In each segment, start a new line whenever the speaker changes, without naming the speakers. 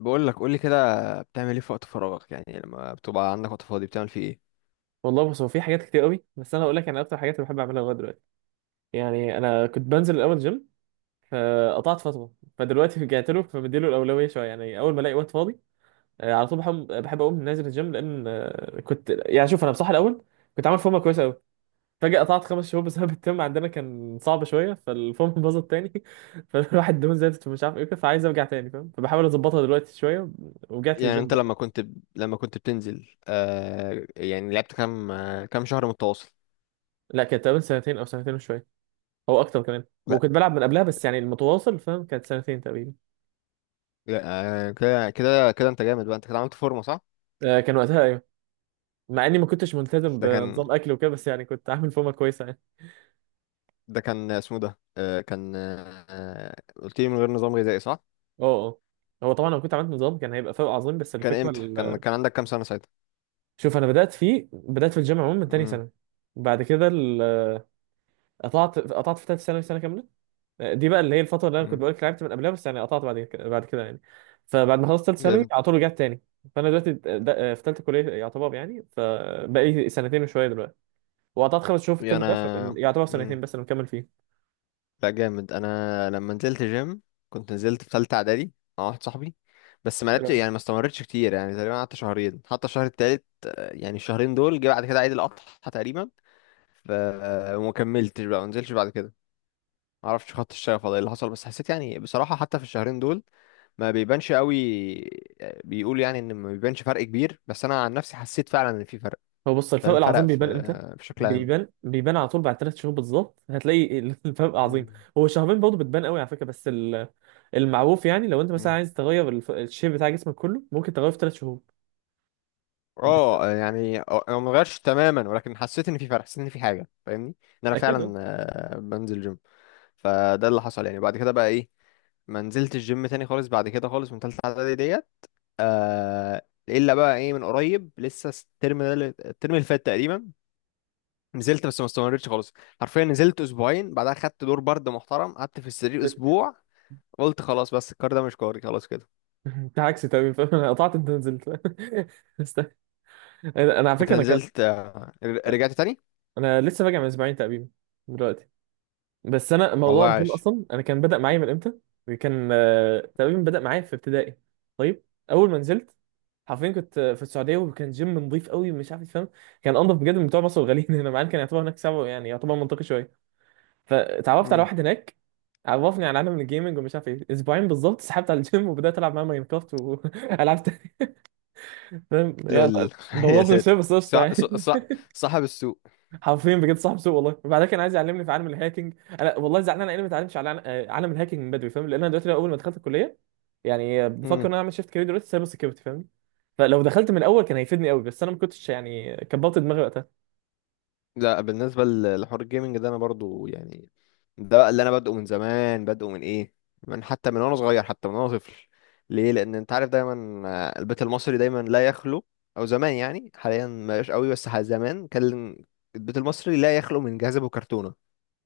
بقول لك قول لي كده. بتعمل ايه في وقت فراغك؟ يعني لما بتبقى عندك وقت فاضي بتعمل فيه
والله، بص. هو في حاجات كتير قوي، بس انا اقول لك، انا اكتر حاجات اللي بحب اعملها لغايه دلوقتي، يعني انا كنت بنزل الاول جيم. فقطعت فتره، فدلوقتي رجعت له، فبديله الاولويه شويه، يعني اول ما الاقي وقت فاضي. على طول بحب اقوم نازل الجيم، لان كنت، يعني شوف، انا بصراحه الاول كنت عامل فورمه كويسه قوي. فجاه قطعت 5 شهور بسبب الترم. عندنا كان صعب شويه، فالفورمه باظت تاني فالواحد دهون زادت، ومش عارف ايه كده، فعايز ارجع تاني فاهم، فبحاول اظبطها دلوقتي شويه ورجعت
ايه؟ يعني
للجيم
انت
بقى.
لما كنت بتنزل يعني لعبت كام كام شهر متواصل؟
لا، كانت تقريبا سنتين او سنتين وشويه. هو اكتر كمان.
لا
وكنت بلعب من قبلها، بس يعني المتواصل فاهم كانت سنتين تقريبا.
لا. آه كده انت جامد بقى. انت كده عملت فورمه، صح؟
آه، كان وقتها ايوه. مع اني ما كنتش ملتزم
ده كان
بنظام اكل وكده، بس يعني كنت عامل فورمه كويسه يعني.
ده كان اسمه ده آه كان آه آه، قلت لي من غير نظام غذائي، صح؟
اه، اه. هو طبعا لو كنت عملت نظام كان هيبقى فرق عظيم، بس
كان
الفكره
امتى كان كان عندك كام سنه ساعتها؟
شوف، انا بدات في الجيم عموما من تاني
امم.
سنه. بعد كده قطعت في ثالث ثانوي سنه كامله. دي بقى اللي هي الفتره اللي انا كنت
امم.
بقول لك لعبت من قبلها، بس يعني قطعت بعد كده يعني. فبعد ما خلصت ثالث ثانوي
جامد.
على طول رجعت تاني. فانا دلوقتي في ثالثه كليه يعتبر يعني، فبقى لي سنتين وشويه دلوقتي. وقطعت 5 شهور في
يعني
الترم ده
انا
يعتبر
امم.
سنتين، بس انا مكمل فيه.
لا جامد. انا لما نزلت جيم كنت نزلت في ثالثه اعدادي مع واحد صاحبي، بس ما
حلو
لعبتش
أوي.
يعني ما استمرتش كتير، يعني تقريبا قعدت شهرين حتى الشهر التالت، يعني الشهرين دول جه بعد كده عيد الاضحى تقريبا. ف آه، وما كملتش بقى، ما نزلتش بعد كده. ما اعرفش خط الشغف ولا ايه اللي حصل، بس حسيت يعني بصراحه حتى في الشهرين دول ما بيبانش قوي. بيقول يعني ان ما بيبانش فرق كبير، بس انا عن نفسي حسيت فعلا ان في فرق.
هو بص، الفرق
فاهم؟ فرق
العظيم
في
بيبان امتى؟
بشكل عام.
بيبان على طول بعد 3 شهور بالظبط. هتلاقي الفرق عظيم. هو شهرين برضه بتبان قوي على فكره، بس المعروف يعني، لو انت مثلا
مم.
عايز تغير الشيب بتاع جسمك كله، ممكن تغيره في 3 شهور. بس
اه يعني انا ما غيرش تماما ولكن حسيت ان في فرق، حسيت ان في حاجه فاهمني ان انا
اكيد، اه.
فعلا بنزل جيم. فده اللي حصل يعني. بعد كده بقى ايه، ما نزلت الجيم تاني خالص بعد كده خالص من تالتة اعدادي ديت. آه الا بقى ايه، من قريب لسه الترم ده الترم اللي فات تقريبا، نزلت بس ما استمرتش خالص. حرفيا نزلت اسبوعين بعدها خدت دور برد محترم قعدت في السرير اسبوع. قلت خلاص، بس الكار ده مش كاري خلاص كده.
انت عكسي تمام فاهم؟ انا قطعت، انت نزلت. است- انا على
انت
فكره انا كده.
نزلت رجعت تاني.
انا لسه راجع من اسبوعين تقريبا دلوقتي. بس انا
والله
موضوع الجيم
عاش.
اصلا، انا كان بدأ معايا من امتى. كان تقريبا بدأ معايا في ابتدائي. طيب، اول ما نزلت حرفيا كنت في السعوديه، وكان جيم نظيف قوي مش عارف فاهم. كان انضف بجد من بتوع مصر الغاليين هنا، مع إن كان يعتبر هناك سبعه يعني، يعتبر منطقي شويه. فتعرفت على واحد هناك، عرفني على عالم الجيمنج ومش عارف ايه. اسبوعين بالظبط سحبت على الجيم، وبدات العب معاه ماينكرافت والعب تاني فاهم يعني.
لول يا
بوظني شويه
ساتر،
بس قشطه
صح صح
يعني.
صح. صاحب السوق.
حرفيا بجد صاحب سوء والله. وبعدها كان عايز يعلمني في عالم الهاكينج. انا والله زعلان، انا ليه ما اتعلمتش على عالم الهاكينج من بدري فاهم. لان انا دلوقتي اول ما دخلت الكليه، يعني بفكر
امم.
ان انا اعمل شيفت كارير دلوقتي سايبر سكيورتي فاهم. فلو دخلت من الاول كان هيفيدني قوي، بس انا ما كنتش يعني، كبرت دماغي وقتها.
لا بالنسبه لحوار الجيمنج ده انا برضو يعني، ده بقى اللي انا بادئه من زمان، بادئه من ايه، من حتى من وانا صغير، حتى من وانا طفل. ليه؟ لان انت عارف دايما البيت المصري دايما لا يخلو، او زمان يعني، حاليا ما بقاش قوي بس زمان كان البيت المصري لا يخلو من جهاز ابو كرتونه.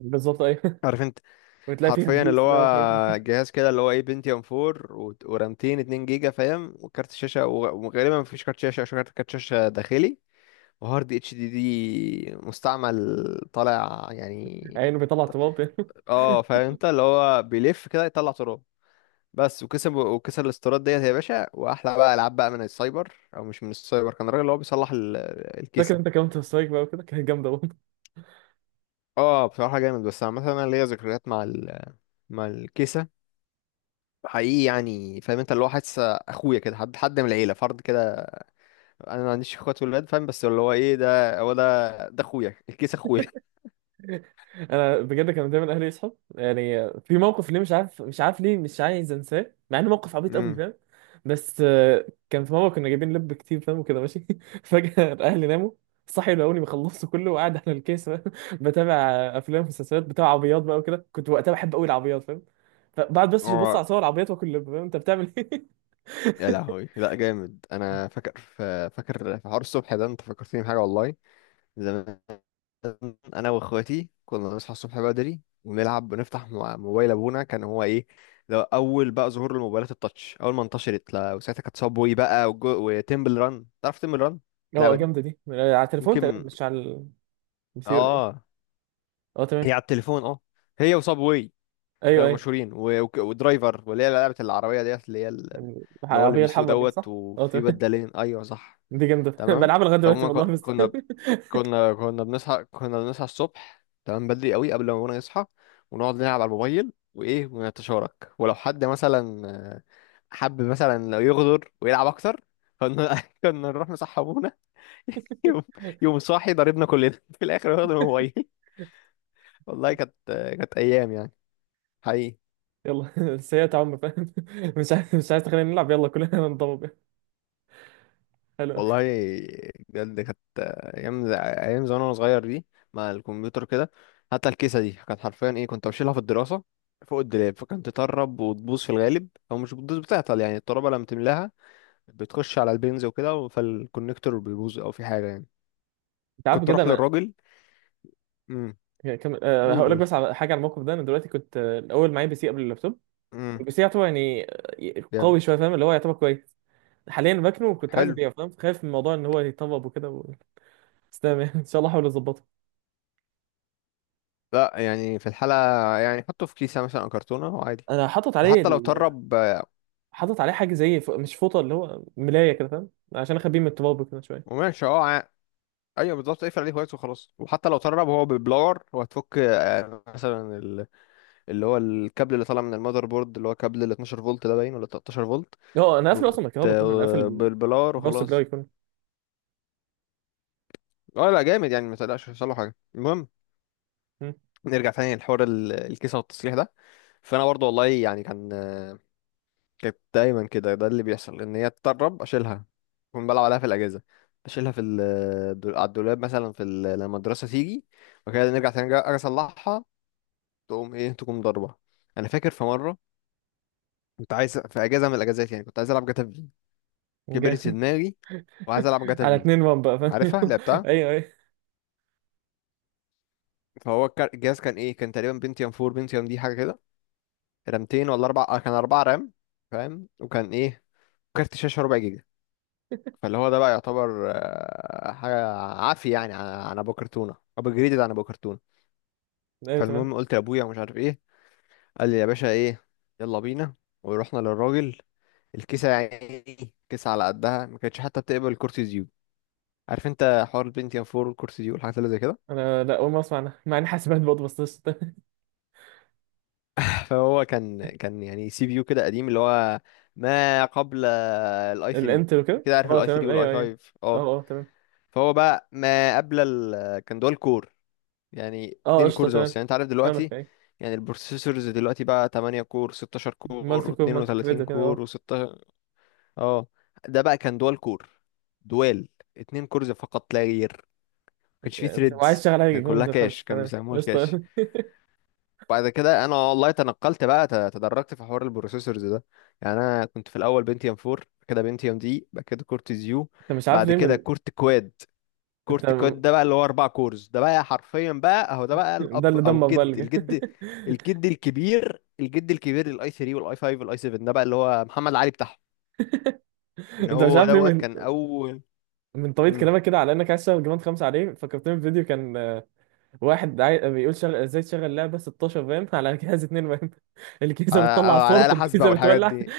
بالظبط، ايوه.
عارف؟
وتلاقي فيها
حرفيا اللي
بيس بقى وحاجات
هو
دي.
جهاز كده اللي هو ايه، بنتيوم 4 ورامتين 2 جيجا فاهم، وكارت شاشه وغالبا مفيش كارت شاشه عشان كارت شاشه داخلي، وهارد اتش دي دي مستعمل طالع يعني.
عينه بيطلع تراب
اه فاهم، انت اللي هو بيلف كده يطلع تراب. بس وكسب وكسر الاستيراد ديت يا باشا، واحلى بقى العاب بقى من السايبر او مش من السايبر، كان الراجل اللي هو بيصلح
فاكر
الكيسه.
انت كمان سترايك بقى وكده، كانت جامده.
اه بصراحه جامد. بس عامه انا ليا ذكريات مع مع الكيسه حقيقي. يعني فاهم، انت اللي هو حاسس اخويا كده، حد من العيله، فرد كده. انا ما عنديش اخوات ولاد فاهم، بس اللي هو ايه، ده هو ده اخويا، الكيس اخويا.
انا بجد كانوا دايما اهلي يصحوا يعني. في موقف ليه، مش عارف ليه مش عايز انساه، مع انه موقف عبيط قوي
امم.
فاهم. بس كان في مره كنا جايبين لب كتير فاهم وكده ماشي. فجاه اهلي ناموا. صحي لقوني بخلصه كله وقاعد على الكيس فاهم؟ بتابع افلام ومسلسلات بتاع عربيات بقى وكده. كنت وقتها بحب قوي العربيات فاهم. فبعد بس ببص
اه
على صور العربيات واكل لب، فاهم انت بتعمل ايه.
يا لهوي لا جامد. انا فاكر في حوار الصبح ده، انت فكرتني بحاجه والله، زمان انا واخواتي كنا نصحى الصبح بدري ونلعب ونفتح موبايل ابونا. كان هو ايه، ده اول بقى ظهور الموبايلات التاتش اول ما انتشرت. لا وساعتها كانت صابوي بقى وتمبل ران. تعرف تمبل ران،
اه،
اللعبه دي؟
جامده دي. على التليفون تقريبا،
يمكن.
مش على البي سي ولا ايه.
اه،
اه تمام،
هي على التليفون اه، هي وصابواي
ايوه
كانوا
ايوه.
مشهورين ودرايفر، واللي هي لعبة العربية ديت اللي هي اللي هو اللي
العربيه
بيسوق
الحمراء دي
دوت
صح. اه
وفي
تمام.
بدالين. ايوه صح.
دي جامدة
تمام.
بلعبها لغاية دلوقتي
فهم
والله، بس
كنا بنصحى، كنا بنصحى الصبح تمام بدري قوي قبل ما ابونا يصحى، ونقعد نلعب على الموبايل وايه، ونتشارك. ولو حد مثلا حب مثلا لو يغدر ويلعب اكتر، كنا كنا نروح نصحى ابونا. يوم يوم صاحي ضربنا كلنا في الاخر واخد الموبايل. والله كانت، كانت ايام يعني، حقيقي.
يلا سيئة عم فاهم. مش عايز تخلينا نلعب، يلا كلنا ننضرب. حلو.
والله بجد كانت ايام زمان وانا صغير دي، مع الكمبيوتر كده. حتى الكيسه دي كانت حرفيا ايه، كنت بشيلها في الدراسه فوق الدولاب، فكانت تطرب وتبوظ، في الغالب او مش بتبوظ بتعطل يعني، الترابه لما تملاها بتخش على البنز وكده، فالكونكتور بيبوظ او في حاجه يعني.
انت عارف
كنت
كده،
اروح
انا
للراجل. امم.
كم... أه
قول
هقول لك
قول.
بس على حاجة، على الموقف ده. انا دلوقتي كنت الاول معايا بي سي قبل اللابتوب.
امم.
البي سي يعتبر يعني قوي
جامد.
شوية فاهم، اللي هو يعتبر كويس. حاليا باكنه وكنت عايز
حلو.
ابيعه فاهم، خايف من الموضوع ان هو يطبب وكده بس تمام يعني. ان شاء الله احاول اظبطه.
لا يعني في الحاله يعني حطه في كيسه مثلا او كرتونه وعادي،
انا حاطط عليه
وحتى لو طرب،
حاطط عليه حاجة زي مش فوطة، اللي هو ملاية كده فاهم، عشان اخبيه من التراب كده شوية.
وماشي اه. ايوه بالظبط، اقفل عليه كويس وخلاص. وحتى لو ترب هو بالبلاور، هو هتفك مثلا اللي هو الكابل اللي طالع من المذر بورد، اللي هو كابل ال 12 فولت ده باين، ولا 13 فولت.
هو انا قافل
وت...
اصلا الكهرباء كله، انا قافل
بالبلاور
الباور سبلاي
وخلاص.
كله.
اه لا جامد يعني، ما تقلقش مش هيحصل له حاجه. المهم،
مم.
نرجع تاني لحوار الكيسه والتصليح ده. فانا برضو والله يعني كان كانت دايما كده، ده اللي بيحصل ان هي تتطرب اشيلها. كنت بلعب عليها في الاجازه، اشيلها على الدولاب مثلا في لما الدراسه تيجي وكده، نرجع تاني أجي اصلحها، تقوم ايه تقوم ضربة. انا فاكر في مرة كنت عايز، في اجازة من الاجازات يعني، كنت عايز العب جاتا في، كبرت في
جاي.
دماغي وعايز العب جاتا
على
في.
اتنين وان بقى فاهم.
عارفها؟ لعبتها.
ايوه ايوه
الجهاز كان ايه، كان تقريبا بنتيوم 4، بنتيوم دي حاجة كده، رامتين ولا اربعة، كان اربعة رام فاهم. وكان ايه، كارت شاشة ربع جيجا. فاللي هو ده بقى يعتبر حاجة عافية يعني، عن ابو كرتونة ابو جريدد عن ابو كرتونة.
ايوه تمام.
فالمهم قلت لابويا ومش عارف ايه، قال لي يا باشا ايه، يلا بينا. ورحنا للراجل. الكيسة يا عيني، كيسة على قدها، ما كانتش حتى بتقبل كرسي زيوت. عارف انت حوار البنتيوم 4 والكرسي زيوت والحاجات اللي زي كده.
انا لا، اول ما اسمع عنها مع ان حاسبات برضه، بس قشطة.
فهو كان، كان يعني سي بي يو كده قديم، اللي هو ما قبل الاي 3.
الانتل وكده،
كده عارف
اه
الاي 3
تمام
والاي
ايوه ايوه.
5، اه.
اه اه تمام.
فهو بقى ما قبل كان دول كور، يعني
اه
اتنين
قشطه
كورز
تمام،
بس، يعني انت عارف
فاهمك
دلوقتي،
ايوه.
يعني البروسيسورز دلوقتي بقى 8 كور، 16
مالتي
كور،
كور مالتي
و32
كريد كده، اه.
كور، و16. اه. ده بقى كان دول كور، دوال، اتنين كورز فقط لا غير. كانش فيه
يعني وعايز
ثريدز،
شغال حاجه
كان كلها
جوند
كاش،
خمسه
كان
تمام
بيسموه الكاش.
قشطه.
بعد كده انا والله تنقلت بقى، تدرجت في حوار البروسيسورز ده، يعني انا كنت في الاول بنتيوم 4، بعد كده بنتيوم دي، بعد كده كورت زيو،
انت مش عارف
بعد
ليه
كده
من،
كورت كواد.
انت
كورت كواد ده بقى اللي هو اربع كورز، ده بقى حرفيا بقى اهو، ده بقى
ده
الاب،
اللي
او
دمر بقى اللي
الجد
جاي.
الجد الجد الكبير، الجد الكبير للاي 3 والاي 5 والاي 7، ده بقى اللي هو محمد علي بتاعهم، ان
انت مش
هو
عارف ليه،
دوت
من
كان اول.
من طريقه
امم.
كلامك كده، على انك عايز تشتغل جراند 5 عليه، فكرتني بفيديو كان، واحد بيقول ازاي تشغل لعبه 16 فاهم، على جهاز 2 فاهم. الكيسه
على
بتطلع
على
صوت،
آلة حاسبة
الكيسه
والحاجات
بتولع.
دي.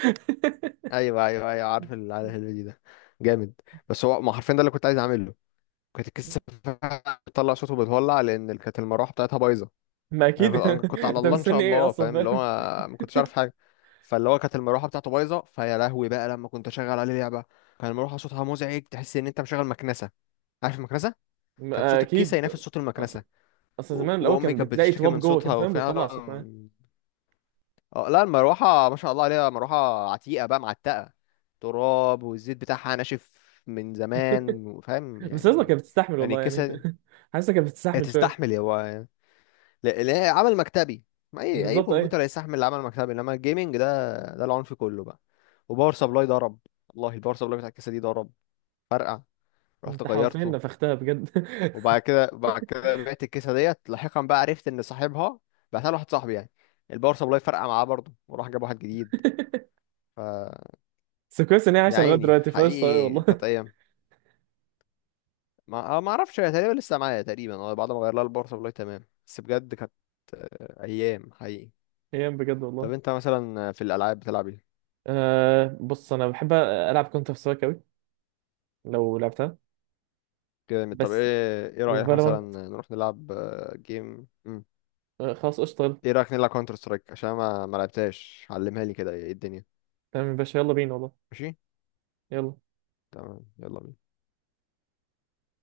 ايوه ايوه ايوه، عارف عارف الفيديو ده، جامد. بس هو ما حرفيا ده اللي كنت عايز اعمله. كانت الكيسه بتطلع صوته بتولع، لان كانت المروحه بتاعتها بايظه.
ما
انا
اكيد.
كنت أنا كنت على
انت
الله ان شاء
مستني ايه
الله
اصلا
فاهم، اللي هو
فاهم.
ما كنتش عارف حاجه. فاللي هو كانت المروحه بتاعته بايظه، فيا لهوي بقى لما كنت اشغل عليه لعبه، كان المروحه صوتها مزعج، تحس ان انت مشغل مكنسه. عارف المكنسه؟ كان
ما
صوت الكيسه
اكيد.
ينافس صوت
اصل
المكنسه.
اصل زمان الاول
وامي
كان
كانت
بتلاقي
بتشتكي
تواب
من
جوه كده
صوتها،
فاهم، بتطلع صوت
وفعلا.
معاه.
اه لا المروحة ما شاء الله عليها، مروحة عتيقة بقى معتقة، تراب والزيت بتاعها ناشف من زمان، وفاهم
بس اصلا
يعني.
كانت بتستحمل
يعني
والله يعني.
الكيسة
حاسه كانت
هي
بتستحمل شويه.
تستحمل. هو لا لا، عمل مكتبي، ما اي اي
بالظبط، ايه.
كمبيوتر هيستحمل العمل المكتبي، انما الجيمنج ده ده العنف كله بقى. وباور سبلاي ضرب، والله الباور سبلاي بتاع الكيسة دي ضرب، فرقع، رحت
انت حرفيا
غيرته.
نفختها بجد.
وبعد كده بعد كده بعت الكيسة ديت، لاحقا بقى عرفت ان صاحبها، بعتها لواحد صاحبي يعني، الباور سبلاي فرقع معاه برضه وراح جاب واحد جديد.
بس كويس ان هي
يا
عايشه لغايه
عيني
دلوقتي فاش، طيب
حقيقي
والله.
كانت ايام. ما ما اعرفش، هي تقريبا لسه معايا تقريبا، اه، بعد ما غير لها البورصه والله تمام، بس بجد كانت ايام حقيقي.
ايام بجد
طب
والله.
انت مثلا في الالعاب بتلعب ايه؟
أه بص، انا بحب العب كونتر سترايك قوي لو لعبتها،
كده طب
بس
ايه، ايه رايك مثلا
وفالورانت.
نروح نلعب جيم. مم.
خلاص قشطة، يلا.
ايه رايك نلعب كونتر سترايك عشان ما ما لعبتهاش، علمها لي كده، ايه الدنيا.
تمام يا باشا، يلا بينا والله.
ماشي.
يلا.
تمام يلا بينا.